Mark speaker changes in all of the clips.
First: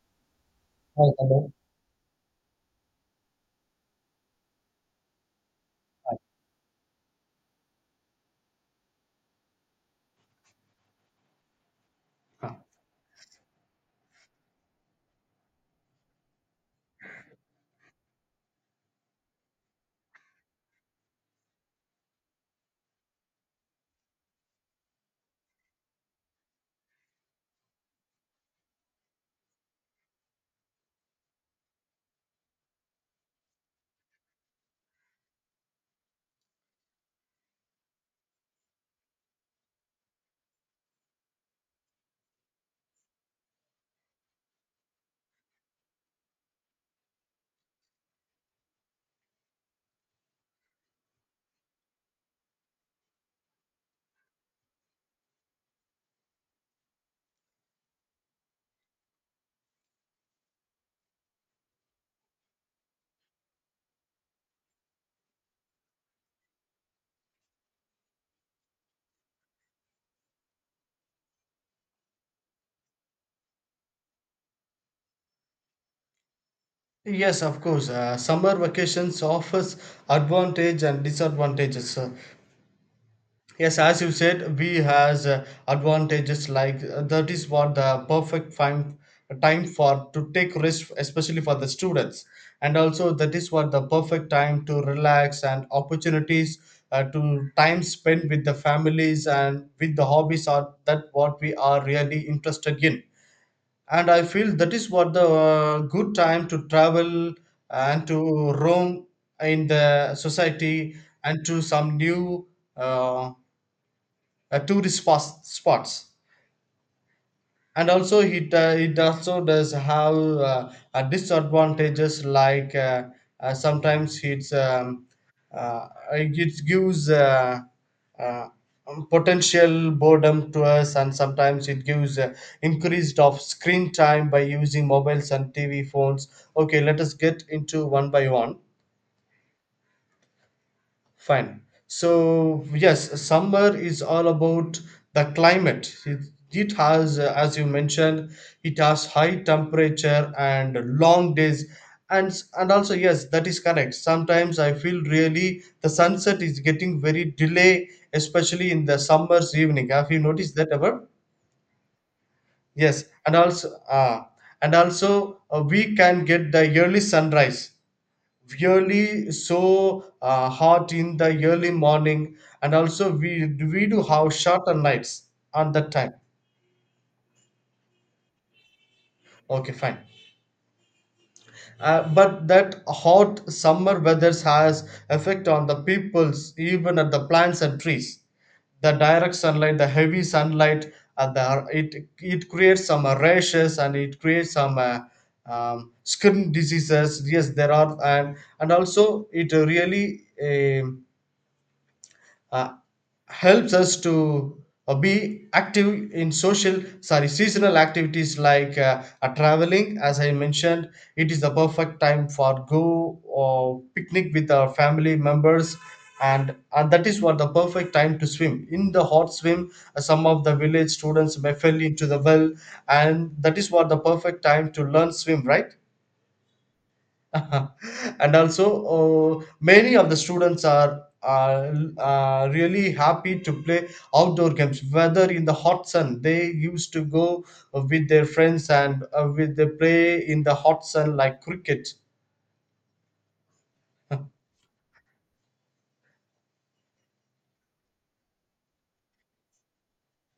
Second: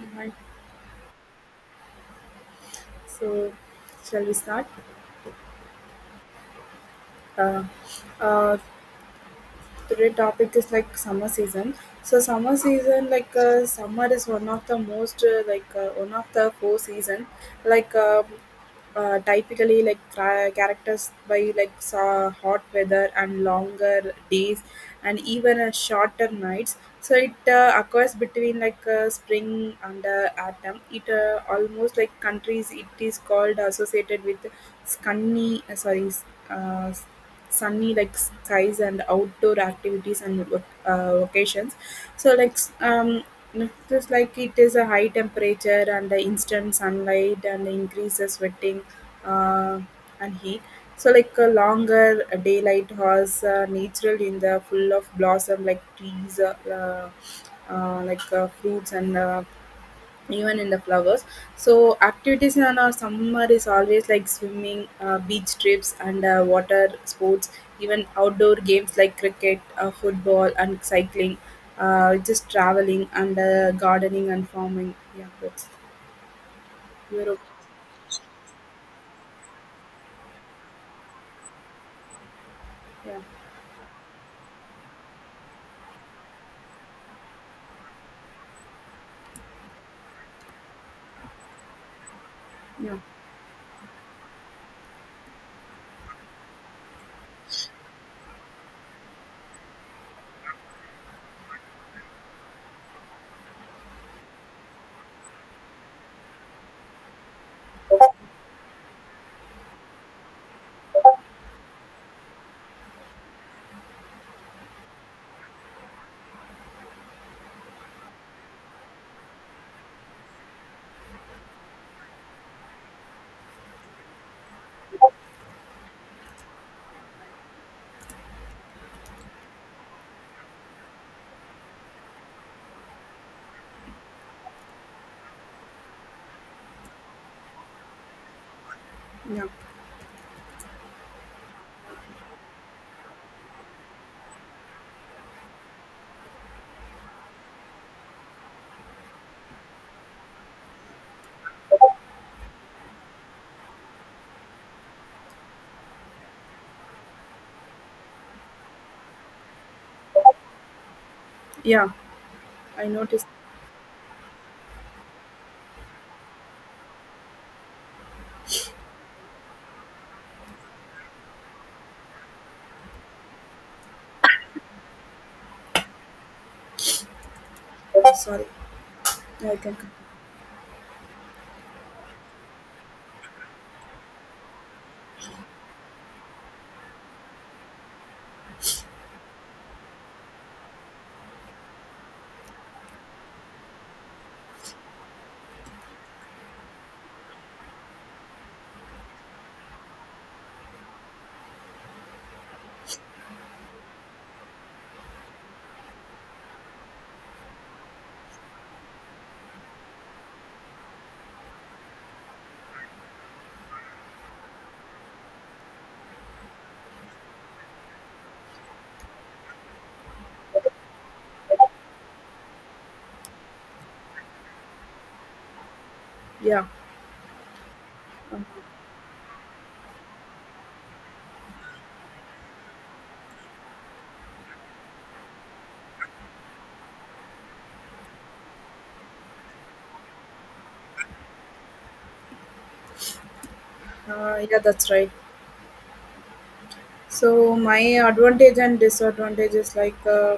Speaker 1: Alright,
Speaker 2: Hi, hello.
Speaker 1: so shall we start? Uh, uh, today topic is like summer season. So
Speaker 2: Uh,
Speaker 1: summer season, summer is one of the most one of the four season. Like um Typically, like characters by like sa hot weather and longer days, and even shorter nights. So it occurs between like spring and autumn. It almost like countries. It is called associated with sunny. Sorry. Uh, Sunny like skies and outdoor activities and vacations so like just like it is a high temperature and the instant sunlight and increases sweating uh, and heat. So like a longer daylight has natural in the full of blossom like trees fruits and even in the flowers. So activities in our summer is always like swimming, beach trips, and water sports, even outdoor games like cricket, football, and cycling, just traveling, and gardening and farming. Yeah that's europe.
Speaker 2: Yes of course. Summer vacations offers advantage and disadvantages. Uh,
Speaker 1: Yeah,
Speaker 2: yes, as you said, we has advantages like that is what the perfect time for to take rest, especially for the students, and
Speaker 1: yeah,
Speaker 2: also that is what the perfect time to relax and opportunities to time spent with the families and with the hobbies are that what we are really interested in, and I feel that is what the good time to travel and to roam in the society and to some new, uh, tourist spots. And also it also does have, disadvantages. Sometimes it gives, uh, potential boredom to us, and sometimes it gives increased of screen time by using mobiles and TV phones. Okay, let us get into one by one.
Speaker 1: yeah,
Speaker 2: Fine. So yes, summer is all about the climate. It has, as you mentioned, it has high temperature and long days, and and also yes, that is correct. Sometimes I feel really the sunset is getting very delay, especially in the summer's evening. Have you noticed that ever?
Speaker 1: yeah, I
Speaker 2: Yes,
Speaker 1: noticed.
Speaker 2: and also and also we can get the early sunrise, really so hot in the early morning. And also we do have shorter nights on that time.
Speaker 1: Sorry. Yeah, I
Speaker 2: Okay,
Speaker 1: can.
Speaker 2: fine. But that hot summer weather has effect on the peoples, even at the plants and trees. The direct sunlight, the heavy sunlight, it it creates some rashes, and it creates some, skin diseases. Yes, there are. And also it really, um, uh, helps us to be active in social, sorry, seasonal activities like, traveling, as I mentioned. It is the perfect time for go or picnic with our family members. And that is what the perfect time to swim in the hot swim. Some of the village students may fell into the well, and that is what the perfect time to learn swim, right?
Speaker 1: Yeah,
Speaker 2: And also many of the students are really happy to play outdoor games. Whether in the hot sun they used to go with their friends, and with they play in the hot sun like cricket.
Speaker 1: yeah, that's right. So my advantage and disadvantage is like uh,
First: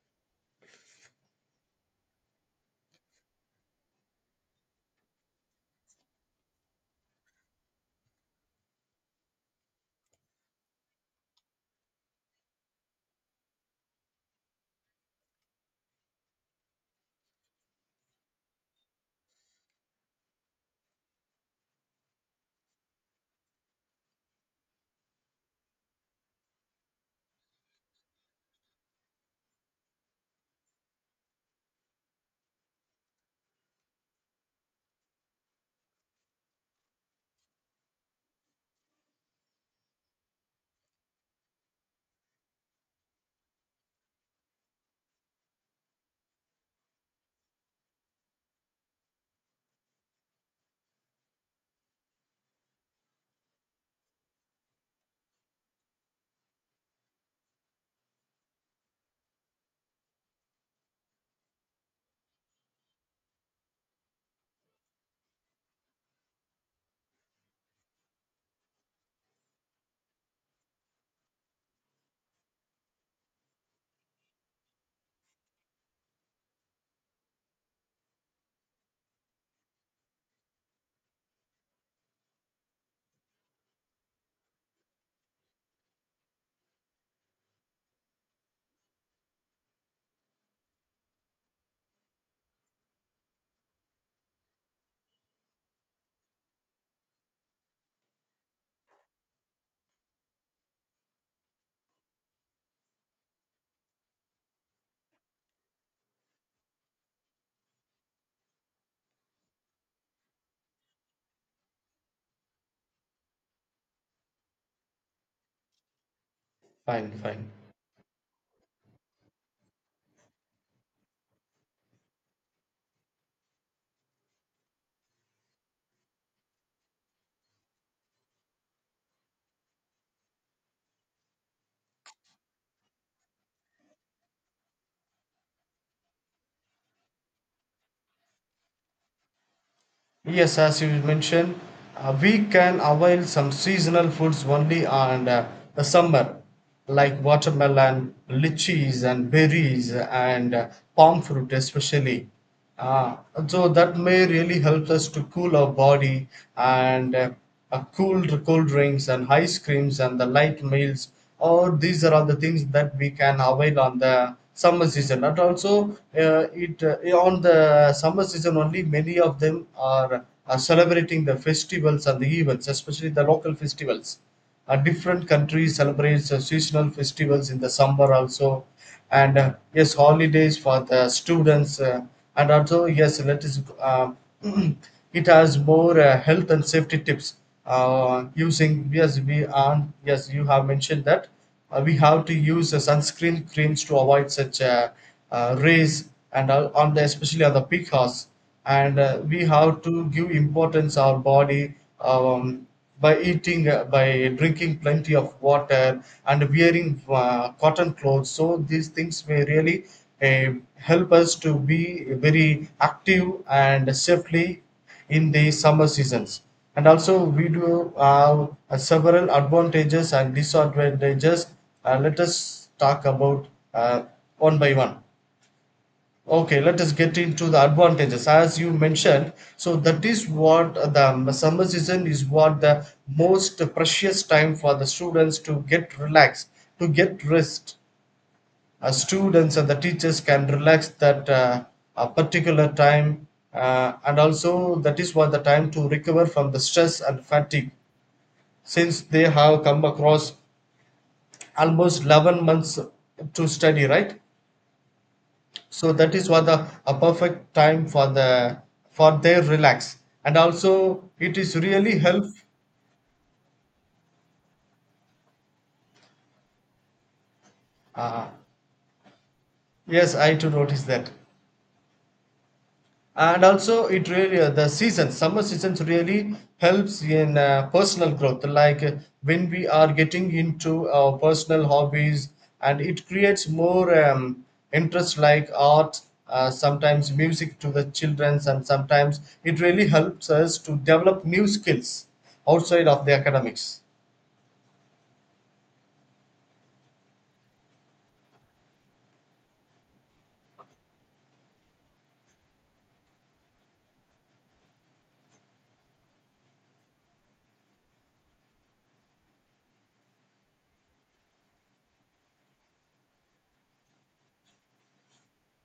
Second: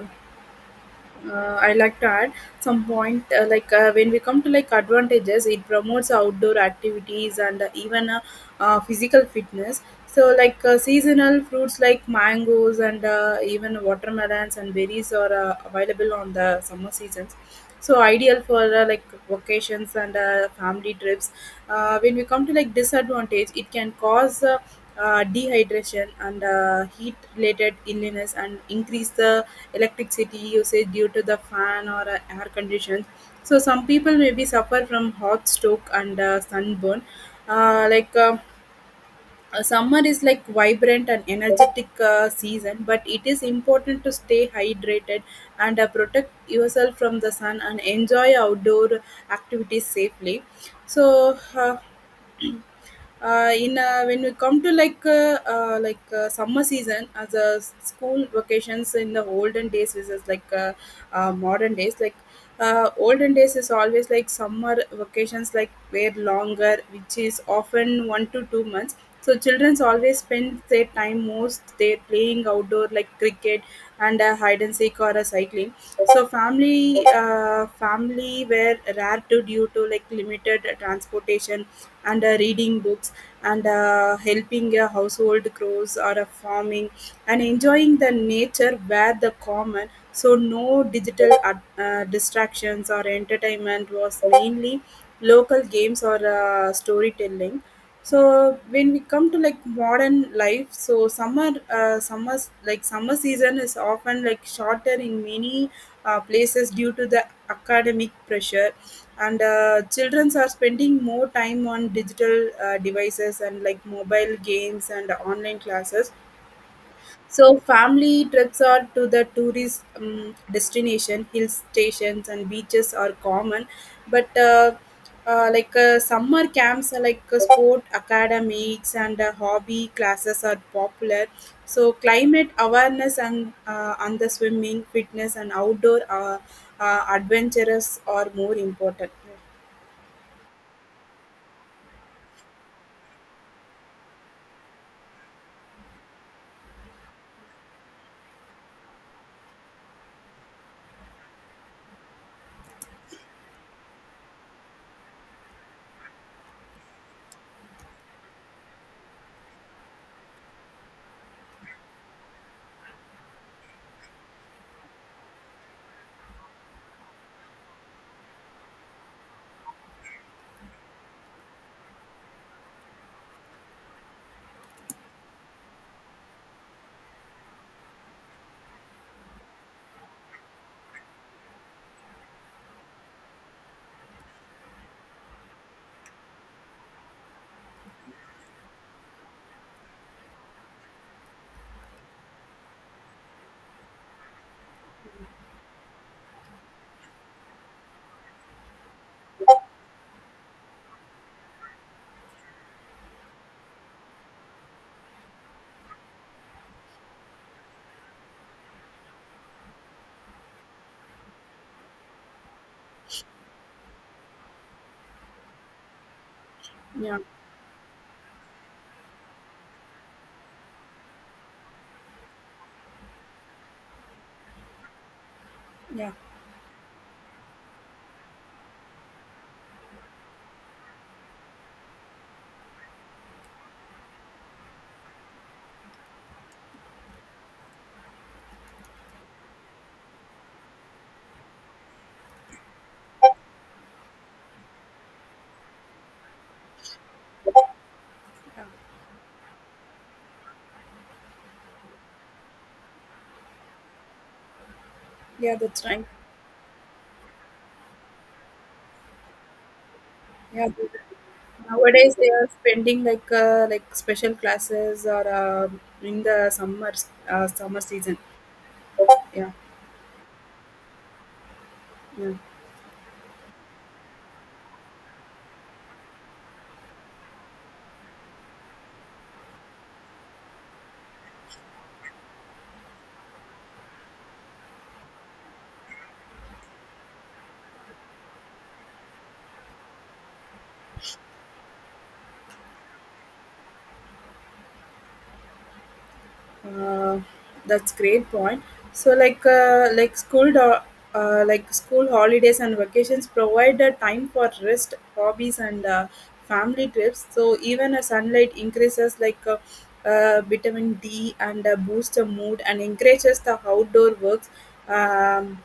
Speaker 1: uh, I like to add some point, when we come to like advantages, it promotes outdoor activities and even physical fitness. So seasonal fruits like mangoes and even watermelons and berries are available on the summer seasons, so ideal for vacations and family trips. When we come to like disadvantage, it can cause dehydration and heat related illness and increase the electricity usage due to the fan or air conditions. So some people maybe suffer from hot stroke and sunburn. uh, like uh, Summer is like vibrant and energetic season, but it is important to stay hydrated and protect yourself from the sun and enjoy outdoor activities safely. So, in when we come to like summer season as a school vacations in the olden days versus like modern days. Olden days is always like summer vacations like were longer, which is often 1 to 2 months. So childrens always spend their time most they playing outdoor like cricket and hide and seek or a cycling. So family were rare to due to like limited transportation and reading books and helping a household chores or a farming and enjoying the nature where the common. So no digital distractions or entertainment was mainly local games or storytelling. So when we come to like modern life, so summer season is often like shorter in many places due to the academic pressure and children are spending more time on digital devices and like mobile games and online classes.
Speaker 2: Fine, fine.
Speaker 1: So family trips are to the tourist destination hill stations and beaches are common. But summer camps, sport academics, and hobby classes are popular. So climate awareness and the swimming fitness and outdoor adventurous are more important.
Speaker 2: Yes, as you mentioned, we can avail some seasonal foods only on the summer, like watermelon, lychees, and berries, and palm fruit, especially. Uh, so that may really help us to cool our body, and cooled cold drinks and ice creams and the light meals, all these are all the things that we can avail on the summer season. And also it on the summer season only many of them are celebrating the festivals and the events, especially the local festivals. Different countries celebrates seasonal festivals in the summer also. And yes, holidays for the students. And also yes, let us, it has more health and safety tips. Using, yes we are, yes you have mentioned that we have to use sunscreen creams to avoid such, rays, and on the especially on the peak hours. And we have to give importance our body, um, by eating, by drinking plenty of water and wearing cotton clothes. So these things may really help us to be very active and safely in the summer seasons. And
Speaker 1: Yeah,
Speaker 2: also we do have several advantages and disadvantages. Let us talk about uh, one by one.
Speaker 1: yeah,
Speaker 2: Okay, let us get into the advantages. As you mentioned, so that is what the summer season is what the most precious time for the students to get relaxed, to get rest. Students and the teachers can relax that a particular time, and also that is what the time to recover from the stress and fatigue,
Speaker 1: yeah,
Speaker 2: since they have come across almost 11 months to study, right?
Speaker 1: yeah. That's
Speaker 2: So
Speaker 1: right.
Speaker 2: that is what the a perfect time for the for their relax, and
Speaker 1: Yeah, they-
Speaker 2: also it is really
Speaker 1: nowadays
Speaker 2: help.
Speaker 1: they are spending like special classes or in the summer season.
Speaker 2: uh,
Speaker 1: Yeah,
Speaker 2: yes, I too notice that.
Speaker 1: yeah.
Speaker 2: And also it really, the season summer seasons really helps in personal growth, like when we are getting into our personal hobbies. And it creates more, interest like art, sometimes music to the childrens, and sometimes it really helps us to develop new skills outside of the academics.
Speaker 1: Uh, that's great point. So like school holidays and vacations provide a time for rest, hobbies, and family trips. So even a sunlight increases vitamin D and boosts the mood and encourages the outdoor works. Um,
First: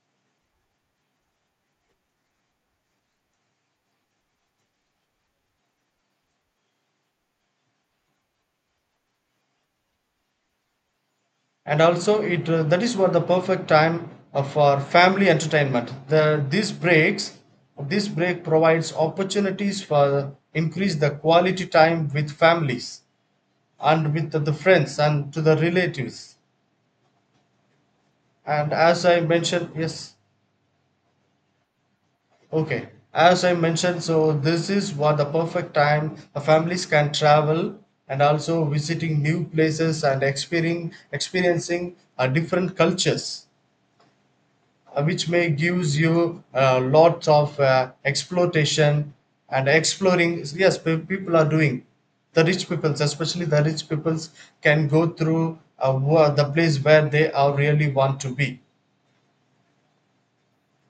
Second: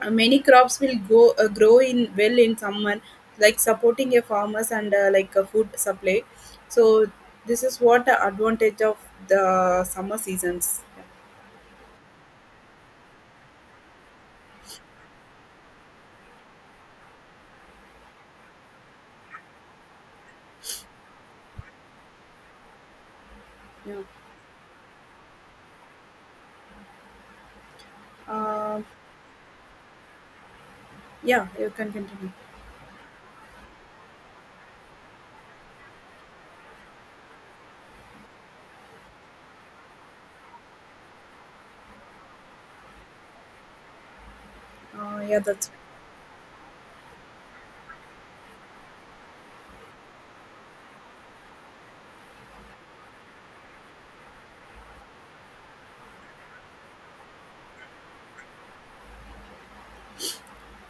Speaker 1: Many crops will go grow in well in summer like supporting a farmers and like a food supply. So this is what the advantage of the summer seasons.
Speaker 2: And also it that is what the perfect time for family entertainment, the these breaks, this break provides opportunities for increase the quality time with families
Speaker 1: Yeah,
Speaker 2: and with the friends and to the relatives. And
Speaker 1: uh,
Speaker 2: as I mentioned, yes.
Speaker 1: yeah, you can continue.
Speaker 2: Okay, as I mentioned, so this is what the perfect time the families can travel, and also visiting new places and experiencing different cultures,
Speaker 1: uh,
Speaker 2: which
Speaker 1: yeah
Speaker 2: may
Speaker 1: that's
Speaker 2: gives you lots of exploitation and exploring. Yes, people are doing, the rich peoples, especially the rich peoples, can go through, the place where they are really want to be.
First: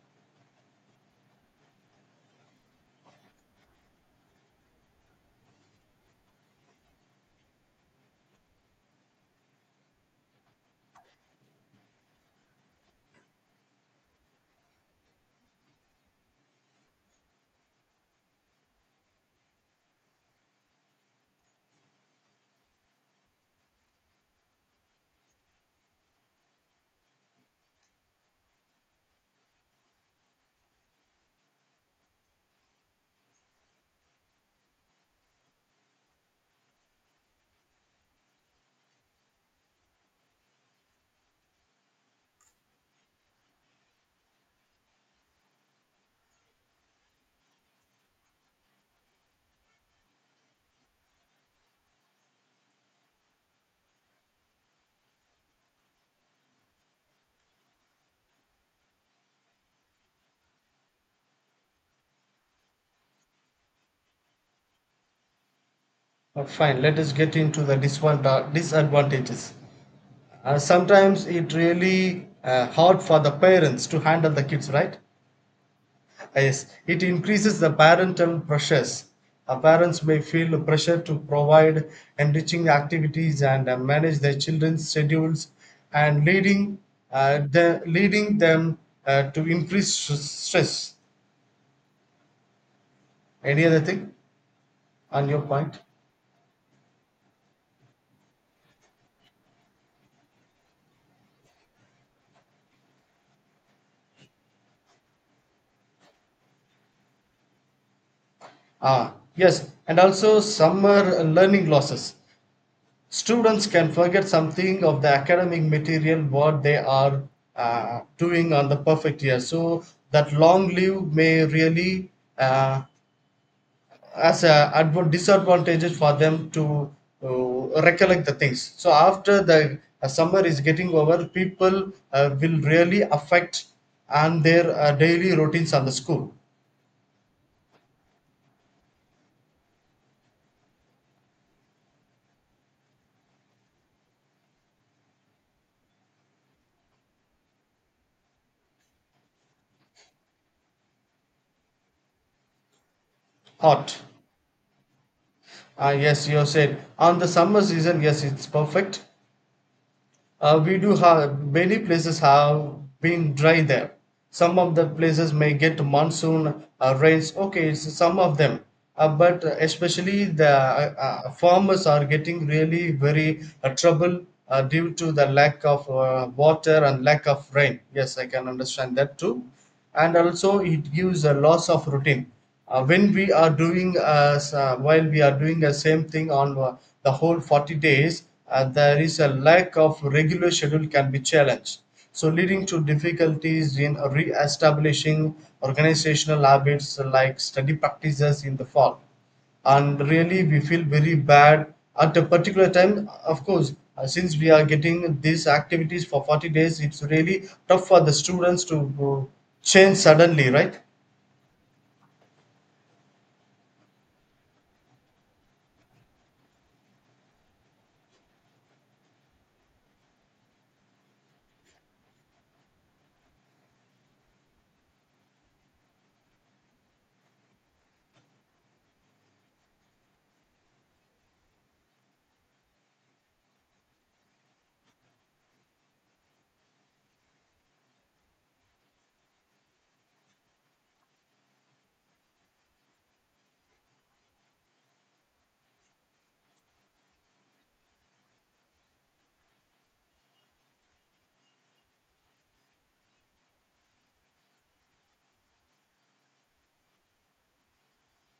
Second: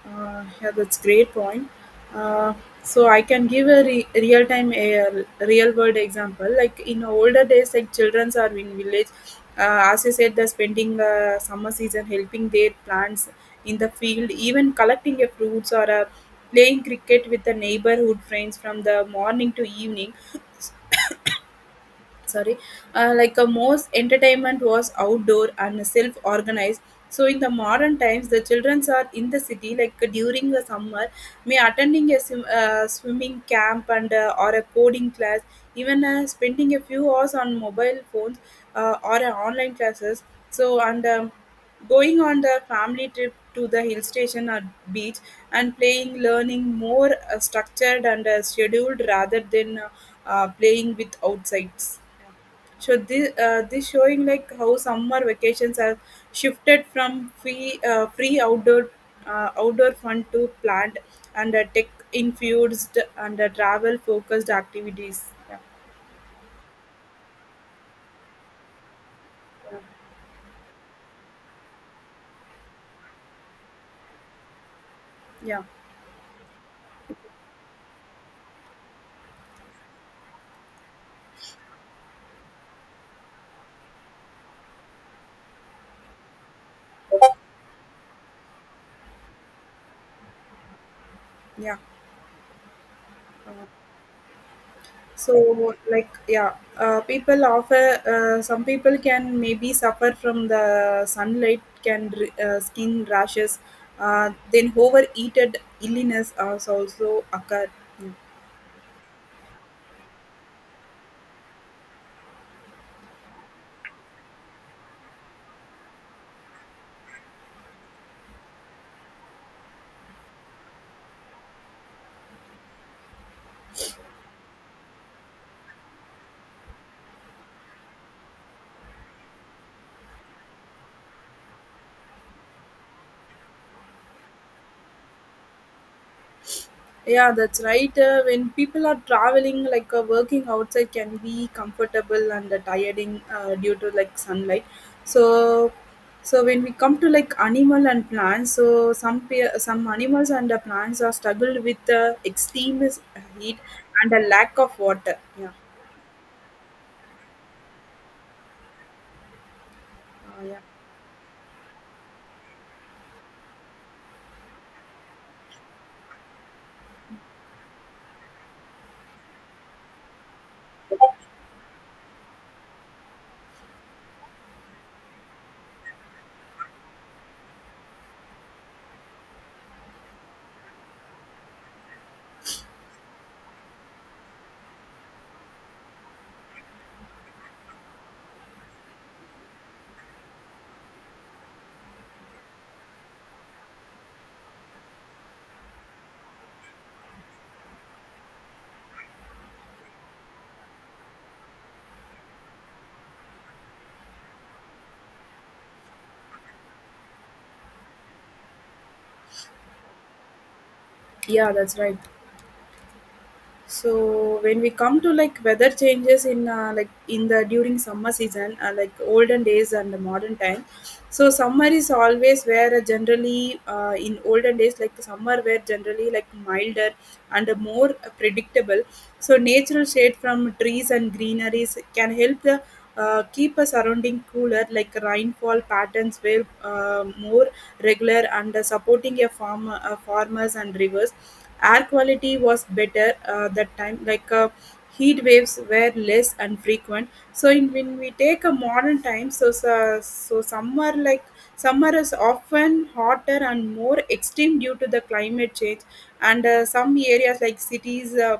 Speaker 1: Yeah, that's great point. Uh, so I can give a real time a real world example. Like in older days, like children are in village. As you said, they're spending summer season helping their plants in the field, even collecting a fruits or playing cricket with the neighborhood friends from the morning to evening. Sorry. Like a most entertainment was outdoor and self organized. So in the modern times the children are in the city like during the summer may attending a swimming camp and or a coding class, even spending a few hours on mobile phones or online classes. So and um, going on the family trip to the hill station or beach and playing learning more structured and scheduled rather than playing with outsides. So this showing like how summer vacations are shifted from free outdoor outdoor fun to planned and tech infused and travel focused activities. Yeah,
Speaker 2: Fine, let us get into the disadvantages. Sometimes it really hard for the parents to handle the kids, right?
Speaker 1: yeah,
Speaker 2: Yes, it increases the parental pressures. Parents may feel pressure to provide enriching activities, and manage their children's schedules, and leading, leading them to increase stress.
Speaker 1: yeah.
Speaker 2: Any
Speaker 1: Uh,
Speaker 2: other thing on
Speaker 1: so
Speaker 2: your point?
Speaker 1: like yeah, people offer some people can maybe suffer from the sunlight can skin rashes. Then overheated illness also occur.
Speaker 2: Ah, yes, and also summer learning losses. Students can forget something of the academic material what they are doing on the perfect year. So that long leave may really, uh, as a disadvantages for them to uh, recollect the things. So after the summer is getting over, people will really affect, and their daily routines on the school.
Speaker 1: Yeah, that's right. When people are traveling, like working outside can be comfortable and tiring due to like sunlight. So, so when we come to like animal and plants, so some animals and plants are struggled with extreme heat
Speaker 2: Hot.
Speaker 1: and a lack of water. Yeah,
Speaker 2: Ah yes, you said on the summer season, yes, it's perfect.
Speaker 1: yeah,
Speaker 2: We do have many places have been dry there. Some of the places may get monsoon rains. Okay, it's some of them, but especially the, farmers are getting really very trouble due to the lack of water and lack of rain. Yes, I can understand that too. And also it gives a loss of routine. When we are doing, while we are doing the same thing on the whole 40 days, there is a lack of regular schedule can be challenged, so leading to difficulties in re-establishing organizational habits like study practices in the fall. And really we feel very bad at a particular time, of course. Since we are getting these activities for 40 days, it's really tough for the students to uh, change suddenly, right?
Speaker 1: yeah, that's right. So when we come to like weather changes in in the during summer season, olden days and the modern time. So summer is always where generally in olden days like summer were generally like milder and more predictable. So natural shade from trees and greeneries can help the keep a surrounding cooler, like rainfall patterns were more regular and supporting a farm farmers and rivers. Air quality was better that time, heat waves were less and frequent. So in, when we take a modern time, so summer like summer is often hotter and more extreme due to the climate change, and some areas like cities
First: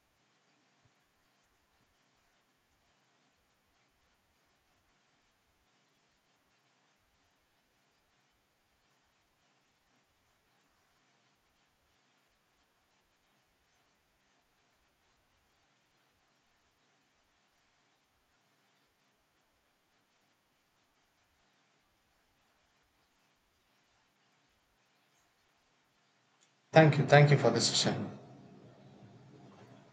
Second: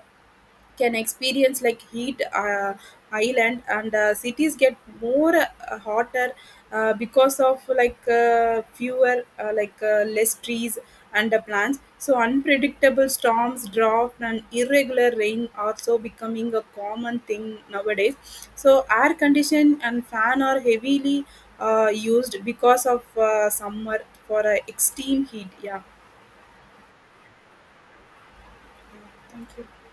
Speaker 1: can experience like heat island, and cities get more hotter because of like fewer like less trees and plants. So unpredictable storms, drought, and irregular rain are so becoming a common thing nowadays. So air condition and fan are heavily used because of summer for extreme heat. Yeah,
Speaker 2: Thank you, thank you for the session.
Speaker 1: thank you.